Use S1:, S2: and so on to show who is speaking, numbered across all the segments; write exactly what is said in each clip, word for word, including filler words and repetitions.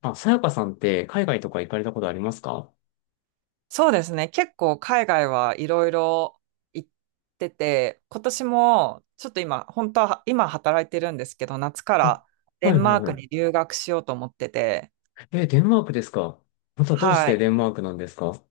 S1: あ、さやかさんって海外とか行かれたことありますか？
S2: そうですね。結構海外はいろいろ行ってて、今年もちょっと今、本当は今働いてるんですけど、夏か
S1: あ、
S2: らデ
S1: はい
S2: ン
S1: は
S2: マ
S1: い
S2: ー
S1: は
S2: ク
S1: い。
S2: に留学しようと思ってて、
S1: え、デンマークですか？またどうし
S2: は
S1: て
S2: い。
S1: デンマークなんですか？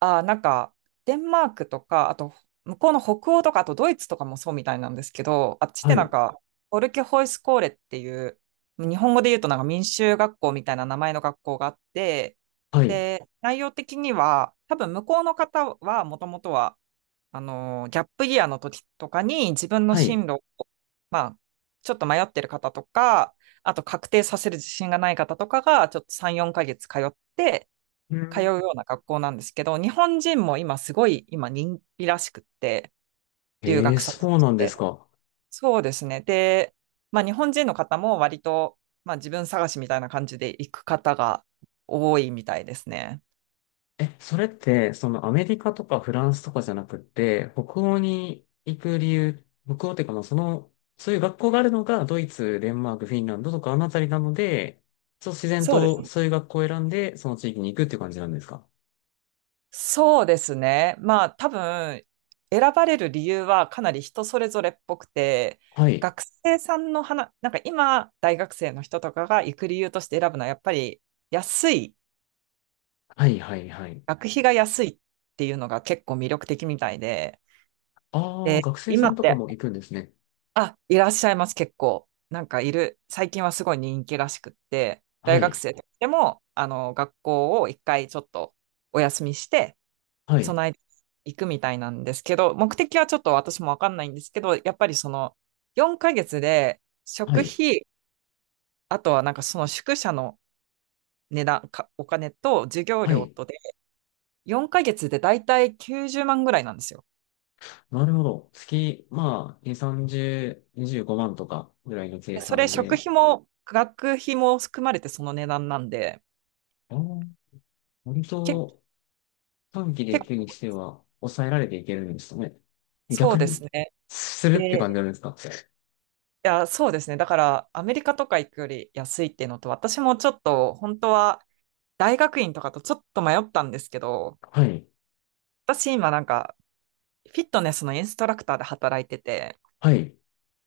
S2: あー、なんか、デンマークとか、あと、向こうの北欧とか、あとドイツとかもそうみたいなんですけど、あっちっ
S1: は
S2: てなん
S1: い、
S2: か、オルケホイスコーレっていう、日本語で言うとなんか民衆学校みたいな名前の学校があって、
S1: はい、
S2: で、内容的には、多分向こうの方はもともとは、あの、ギャップイヤーの時とかに自分の
S1: はい。
S2: 進路を、まあ、ちょっと迷ってる方とか、あと確定させる自信がない方とかが、ちょっとさん、よんかげつ通って、
S1: う
S2: 通う
S1: ん。
S2: ような学校なんですけど、日本人も今すごい、今人気らしくって、留
S1: えー、
S2: 学先と
S1: そう
S2: し
S1: なんです
S2: て。
S1: か。
S2: そうですね。で、まあ日本人の方も割と、まあ自分探しみたいな感じで行く方が多いみたいですね。
S1: え、それって、そのアメリカとかフランスとかじゃなくって、北欧に行く理由、北欧っていうかまあその、そういう学校があるのがドイツ、デンマーク、フィンランドとかあのあたりなので、そう自然
S2: そうで
S1: と
S2: す。
S1: そういう学校を選んで、その地域に行くっていう感じなんですか？
S2: そうですね。まあ多分選ばれる理由はかなり人それぞれっぽくて、
S1: はい、
S2: 学生さんの話、なんか今大学生の人とかが行く理由として選ぶのはやっぱり安い、
S1: はい、はい、はい。
S2: 学費が安いっていうのが結構魅力的みたいで、
S1: ああ、
S2: で、
S1: 学生さ
S2: 今
S1: ん
S2: っ
S1: とか
S2: て、
S1: も行くんですね。
S2: あ、いらっしゃいます結構。なんかいる、最近はすごい人気らしくって、
S1: は
S2: 大学
S1: い。
S2: 生でもあの学校を一回ちょっとお休みして、
S1: はい。
S2: 備え、行くみたいなんですけど、目的はちょっと私もわかんないんですけど、やっぱりそのよんかげつで
S1: は
S2: 食
S1: い。
S2: 費、あとはなんかその宿舎の値段、か、お金と授業
S1: は
S2: 料
S1: い。
S2: とで、よんかげつでだいたいきゅうじゅうまんぐらいなんですよ。
S1: なるほど。月、まあ、に、さんじゅう、にじゅうごまんとかぐらいの計
S2: でそれ
S1: 算
S2: 食
S1: で、
S2: 費も学費も含まれてその値段なんで、
S1: ああ、割
S2: け、
S1: と短期で
S2: 結
S1: 行
S2: 構
S1: くにしては抑えられていけるんですかね。
S2: そ
S1: 逆
S2: うです
S1: に、
S2: ね。
S1: するって感じなんですか。
S2: いや、そうですね。だからアメリカとか行くより安いっていうのと、私もちょっと本当は大学院とかとちょっと迷ったんですけど、
S1: はい。
S2: 私今なんかフィットネスのインストラクターで働いてて、
S1: はい。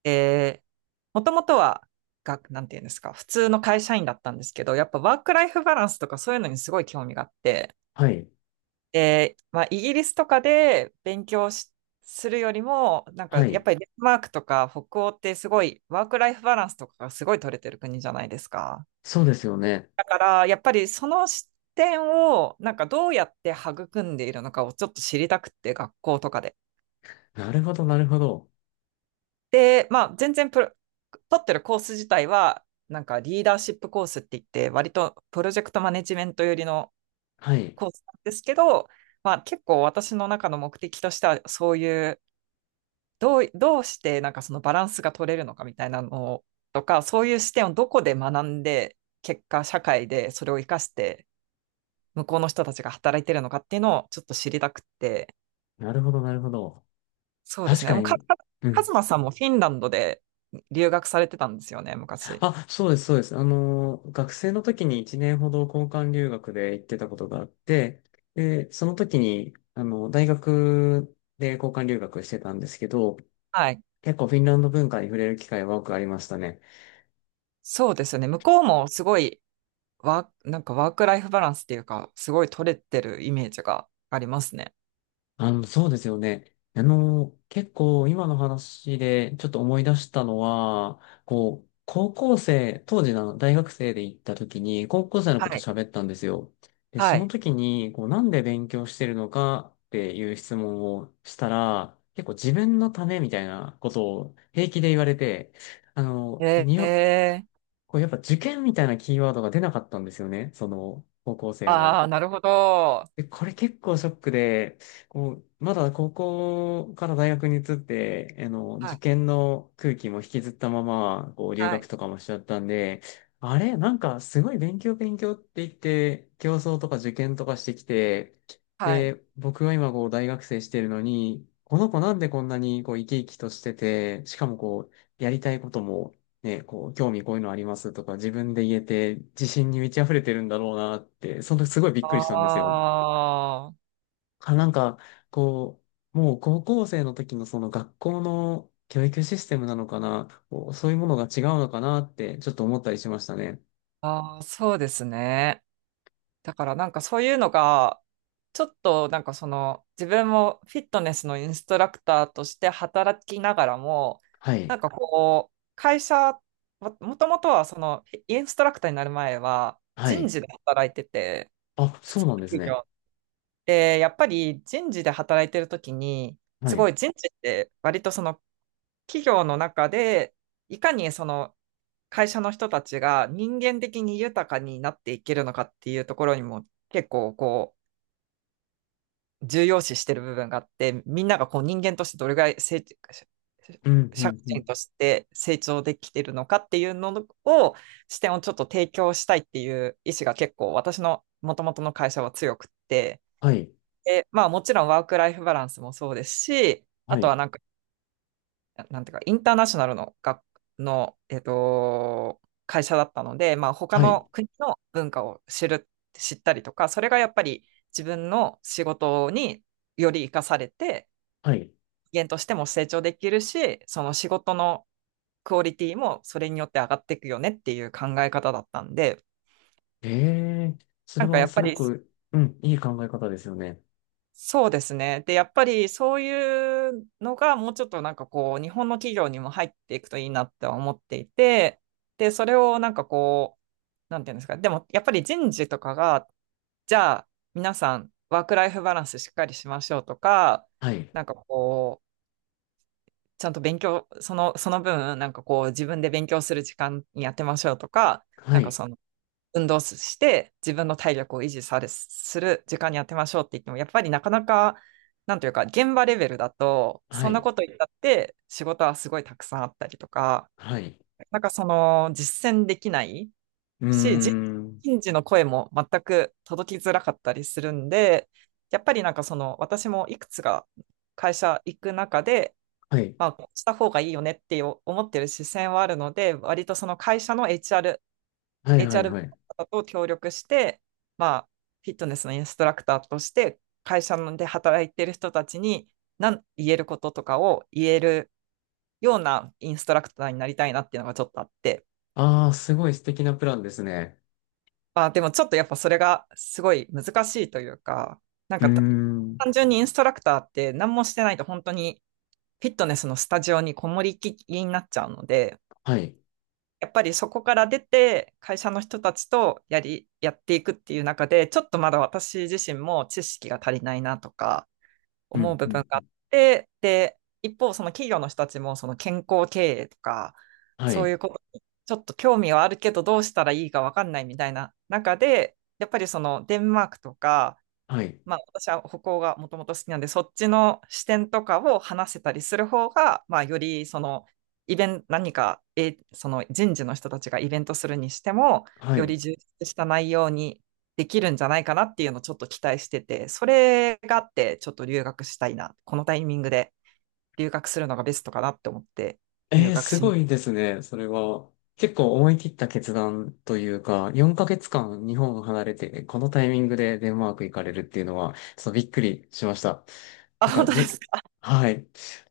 S2: えもともとは、が、なんていうんですか、普通の会社員だったんですけど、やっぱワークライフバランスとかそういうのにすごい興味があって、
S1: はい。
S2: で、まあ、イギリスとかで勉強し、するよりも、なん
S1: は
S2: かやっ
S1: い。
S2: ぱりデンマークとか北欧ってすごいワークライフバランスとかがすごい取れてる国じゃないですか。
S1: そうですよね。
S2: だからやっぱりその視点をなんかどうやって育んでいるのかをちょっと知りたくって学校とかで。
S1: なるほど、なるほど。
S2: で、まあ、全然プロ、取ってるコース自体は、なんかリーダーシップコースって言って、割とプロジェクトマネジメント寄りの
S1: はい。
S2: コースなんですけど、まあ、結構私の中の目的としては、そういう、どう、どうしてなんかそのバランスが取れるのかみたいなのとか、そういう視点をどこで学んで、結果社会でそれを活かして、向こうの人たちが働いてるのかっていうのをちょっと知りたくて、
S1: なるほど、なるほど。
S2: そうで
S1: 確
S2: すね。
S1: か
S2: もうか、
S1: に。
S2: か、
S1: う
S2: カ
S1: ん。
S2: ズマさんもフィンランドで留学されてたんですよね、昔。
S1: あ、そうです、そうです。あの、学生の時にいちねんほど交換留学で行ってたことがあって、で、その時に、あの、大学で交換留学してたんですけど、
S2: はい。
S1: 結構フィンランド文化に触れる機会は多くありましたね。
S2: そうですよね。向こうもすごいワー、なんかワークライフバランスっていうか、すごい取れてるイメージがありますね。
S1: あの、そうですよね。あの、結構今の話でちょっと思い出したのは、こう、高校生、当時の大学生で行った時に、高校生の
S2: は
S1: こと
S2: い。
S1: 喋ったんですよ。で、そ
S2: は
S1: の
S2: い。
S1: 時に、こう、なんで勉強してるのかっていう質問をしたら、結構自分のためみたいなことを平気で言われて、あの、
S2: え
S1: に
S2: え
S1: よ、
S2: ー、
S1: こう、やっぱ受験みたいなキーワードが出なかったんですよね。その、高校生の。
S2: ああー、なるほど。
S1: で、これ結構ショックで、こう、まだ高校から大学に移って、あの、
S2: は
S1: 受
S2: い。
S1: 験の空気も引きずったまま、こう、留
S2: は
S1: 学
S2: い。
S1: とかもしちゃったんで、あれ、なんかすごい勉強勉強って言って、競争とか受験とかしてきて、
S2: はい。
S1: で、僕は今こう、大学生してるのに、この子なんでこんなにこう、生き生きとしてて、しかもこう、やりたいことも、ね、こう、興味こういうのありますとか、自分で言えて、自信に満ち溢れてるんだろうなって、その時すごいびっくりしたんですよ。
S2: ああ、
S1: か、なんか、こう、もう高校生の時のその学校の教育システムなのかな、こうそういうものが違うのかなって、ちょっと思ったりしましたね。
S2: ああ、そうですね。だからなんかそういうのが、ちょっとなんかその自分もフィットネスのインストラクターとして働きながらも、
S1: は
S2: な
S1: い。
S2: んかこう、会社、ももともとはそのインストラクターになる前は
S1: は
S2: 人
S1: い。
S2: 事で働いてて、
S1: あ、
S2: 普
S1: そう
S2: 通
S1: な
S2: の
S1: んです
S2: 企
S1: ね。
S2: 業。で、やっぱり人事で働いてるときに、
S1: は
S2: す
S1: い。
S2: ごい人事って割とその企業の中で、いかにその会社の人たちが人間的に豊かになっていけるのかっていうところにも結構こう重要視してる部分があって、みんながこう人間としてどれぐらい成
S1: うん、う
S2: 社
S1: ん、
S2: 会
S1: うん。
S2: 人として成長できてるのかっていうのを視点をちょっと提供したいっていう意思が結構私のもともとの会社は強くって、
S1: はい。
S2: で、まあ、もちろんワークライフバランスもそうですし、あ
S1: は
S2: と
S1: い。
S2: はなんかなんていうか、インターナショナルの学、の、えっと、会社だったので、まあ、他
S1: はい。
S2: の国の文化を知る、知ったりとか、それがやっぱり自分の仕事により活かされて、
S1: はい。
S2: 人間としても成長できるし、その仕事のクオリティもそれによって上がっていくよねっていう考え方だったんで、
S1: ええ、それ
S2: なんか
S1: は
S2: やっ
S1: す
S2: ぱ
S1: ご
S2: り
S1: く、うん、いい考え方ですよね。
S2: そうですね。で、やっぱりそういうのがもうちょっとなんかこう、日本の企業にも入っていくといいなって思っていて、で、それをなんかこう、なんていうんですか、でもやっぱり人事とかが、じゃあ皆さんワークライフバランスしっかりしましょうとか、
S1: はい。
S2: なんかこう、ちゃんと勉強、その、その分、なんかこう、自分で勉強する時間にやってましょうとか、
S1: は
S2: なんか
S1: い。
S2: そ運動して自分の体力を維持されする時間に当てましょうって言っても、やっぱりなかなか、なんというか、現場レベルだと、
S1: は
S2: そんな
S1: い。
S2: こと言ったって仕事はすごいたくさんあったりとか、
S1: はい。
S2: なんかその実践できない
S1: うー
S2: し、人
S1: ん。
S2: 人事の声も全く届きづらかったりするんで、やっぱりなんかその私もいくつか会社行く中で、
S1: はい。
S2: まあ、こうした方がいいよねって思ってる視線はあるので、割とその会社の HR
S1: はい、はい、
S2: HR の
S1: はい。
S2: 方と協力して、まあ、フィットネスのインストラクターとして、会社で働いてる人たちに何言えることとかを言えるようなインストラクターになりたいなっていうのがちょっとあって、
S1: ああ、すごい素敵なプランですね。
S2: まあ、でもちょっとやっぱそれがすごい難しいというか、なん
S1: うー
S2: かた
S1: ん。
S2: 単純にインストラクターって何もしてないと本当にフィットネスのスタジオにこもりきりになっちゃうので、
S1: はい。
S2: やっぱりそこから出て会社の人たちとやり、やっていくっていう中で、ちょっとまだ私自身も知識が足りないなとか
S1: う
S2: 思う
S1: ん、
S2: 部
S1: うん、
S2: 分
S1: う
S2: があ
S1: ん。
S2: って、で、一方その企業の人たちもその健康経営とか、
S1: は
S2: そうい
S1: い、
S2: うことにちょっと興味はあるけどどうしたらいいかわかんないみたいな中で、やっぱりそのデンマークとか、
S1: はい、
S2: まあ、私は歩行がもともと好きなんで、そっちの視点とかを話せたりする方が、まあ、よりそのイベント、何か、え、その人事の人たちがイベントするにしても、
S1: は
S2: よ
S1: い。
S2: り充実した内容にできるんじゃないかなっていうのをちょっと期待してて、それがあって、ちょっと留学したいな、このタイミングで留学するのがベストかなって思って、留
S1: ええ、
S2: 学
S1: す
S2: しに。
S1: ごいですね、それは。結構思い切った決断というか、よんかげつかん日本を離れて、このタイミングでデンマーク行かれるっていうのは、ちょっとびっくりしました。
S2: あ、
S1: てか、
S2: 本当です
S1: じ、
S2: か。
S1: はい。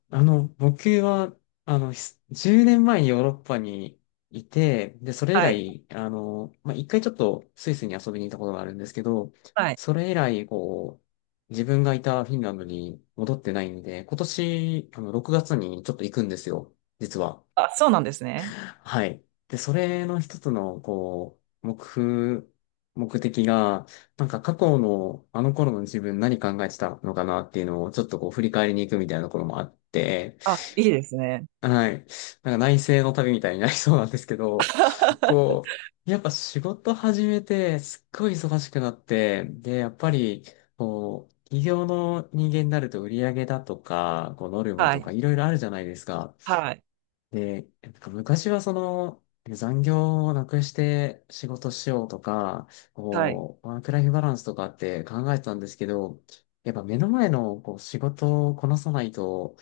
S1: あの、僕は、あの、ひじゅうねんまえにヨーロッパにいて、で、それ以
S2: はい。
S1: 来、あの、まあ、一回ちょっとスイスに遊びに行ったことがあるんですけど、
S2: はい。
S1: それ以来、こう、自分がいたフィンランドに戻ってないんで、今年、あの、ろくがつにちょっと行くんですよ。実は。
S2: あ、そうなんですね。
S1: はい。で、それの一つの、こう、目標、目的が、なんか過去の、あの頃の自分何考えてたのかなっていうのを、ちょっとこう、振り返りに行くみたいなところもあって、
S2: あ、いいですね。
S1: はい。なんか内省の旅みたいになりそうなんですけど、こう、やっぱ仕事始めて、すっごい忙しくなって、で、やっぱり、こう、企業の人間になると売り上げだとか、こう、ノルマ
S2: は
S1: とか
S2: い。
S1: いろいろあるじゃないですか。
S2: はい。
S1: で、なんか昔はその、残業をなくして仕事しようとか、
S2: はい。
S1: こう、ワークライフバランスとかって考えてたんですけど、やっぱ目の前のこう仕事をこなさないと、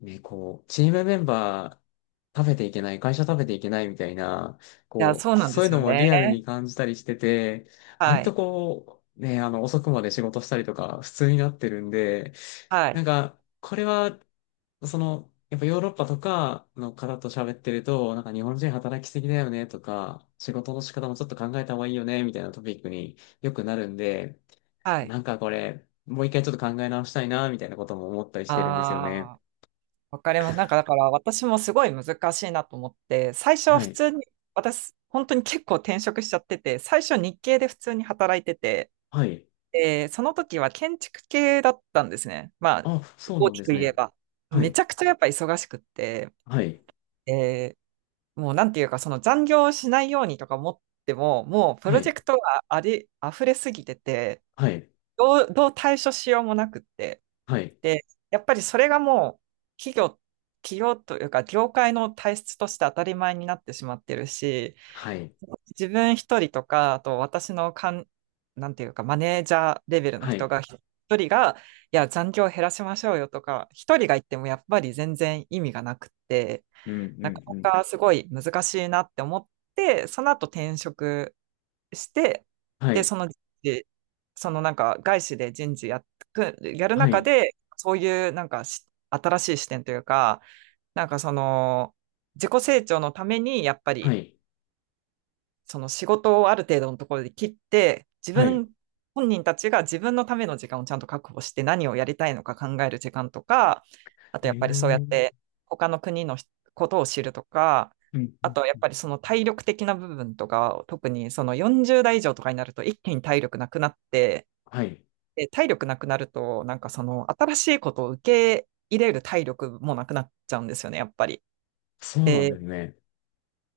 S1: ね、こう、チームメンバー食べていけない、会社食べていけないみたいな、
S2: や、
S1: こ
S2: そう
S1: う、
S2: なんで
S1: そういう
S2: す
S1: の
S2: よ
S1: もリアルに
S2: ね。
S1: 感じたりしてて、
S2: は
S1: 割と
S2: い。
S1: こう、ね、あの、遅くまで仕事したりとか、普通になってるんで、
S2: は
S1: なん
S2: い。
S1: か、これはその、やっぱヨーロッパとかの方と喋ってると、なんか日本人働きすぎだよねとか、仕事の仕方もちょっと考えた方がいいよねみたいなトピックによくなるんで、
S2: はい。
S1: なんかこれ、もう一回ちょっと考え直したいなみたいなことも思ったりしてるんですよね。
S2: ああ、わかります。なんか、だから、私もすごい難しいなと思って、最初は
S1: は
S2: 普
S1: い。
S2: 通に、私、本当に結構転職しちゃってて、最初日系で普通に働いてて、
S1: はい。
S2: で、その時は建築系だったんですね。まあ、
S1: あ、そう
S2: 大
S1: なん
S2: き
S1: で
S2: く
S1: す
S2: 言え
S1: ね。
S2: ば。
S1: は
S2: めち
S1: い。
S2: ゃくちゃやっぱ忙しくって、
S1: はい。
S2: で、もうなんていうか、その残業しないようにとか思っても、もうプ
S1: は
S2: ロジェ
S1: い。
S2: クトがあり、溢れすぎてて、
S1: はい。
S2: どう、どう対処しようもなくって。
S1: はい。
S2: で、やっぱりそれがもう企業、企業というか業界の体質として当たり前になってしまってるし、
S1: はい。
S2: 自分一人とか、あと私のかん、なんていうかマネージャーレベルの
S1: は
S2: 人
S1: い。
S2: が一人が、いや、残業減らしましょうよとか、一人が言ってもやっぱり全然意味がなくって、
S1: うん、う
S2: なか
S1: ん、う
S2: な
S1: ん。
S2: かすごい難しいなって思って、その後転職して、
S1: は
S2: で、
S1: い。
S2: その人事、そのなんか外資で人事やっく、やる
S1: は
S2: 中
S1: い。
S2: で、そういうなんかし新しい視点というか、なんかその自己成長のためにやっぱ
S1: は
S2: り
S1: い。
S2: その仕事をある程度のところで切って、自
S1: はい。
S2: 分本人たちが自分のための時間をちゃんと確保して何をやりたいのか考える時間とか、あと
S1: え
S2: やっぱり
S1: ー。
S2: そうやっ
S1: うん、
S2: て他の国のことを知るとか、
S1: うん。
S2: あとやっぱりその体力的な部分とか、特にそのよんじゅう代以上とかになると一気に体力なくなって、
S1: はい。
S2: で体力なくなると、なんかその新しいことを受け入れる体力もなくなっちゃうんですよね、やっぱり。
S1: そうなん
S2: で、
S1: ですね。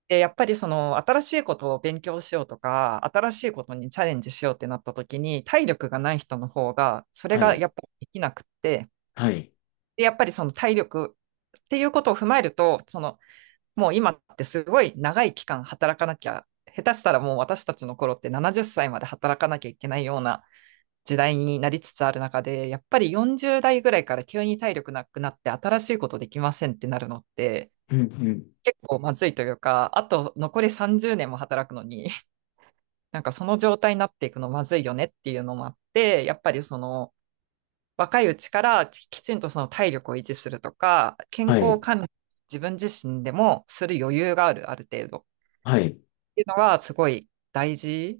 S2: で、やっぱりその新しいことを勉強しようとか、新しいことにチャレンジしようってなった時に、体力がない人の方が、それ
S1: は
S2: が
S1: い。
S2: やっぱりできなくって、
S1: はい。
S2: で、やっぱりその体力っていうことを踏まえると、その、もう今ってすごい長い期間働かなきゃ、下手したらもう私たちの頃ってななじゅっさいまで働かなきゃいけないような時代になりつつある中で、やっぱりよんじゅう代ぐらいから急に体力なくなって新しいことできませんってなるのって、
S1: うんうん。
S2: 結構まずいというか、あと残りさんじゅうねんも働くのに、なんかその状態になっていくのまずいよねっていうのもあって、やっぱりその若いうちからききちんとその体力を維持するとか、健
S1: は
S2: 康
S1: い。
S2: 管理自分自身でもする余裕がある、ある程度っ
S1: はい。
S2: ていうのがすごい大事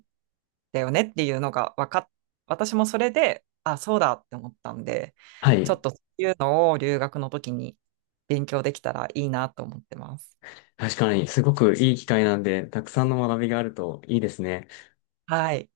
S2: だよねっていうのが分かっ、私もそれで、あ、そうだって思ったんで、
S1: は
S2: ちょ
S1: い。
S2: っとそういうのを留学の時に勉強できたらいいなと思ってます。
S1: 確かに、すごくいい機会なんで、たくさんの学びがあるといいですね。
S2: はい。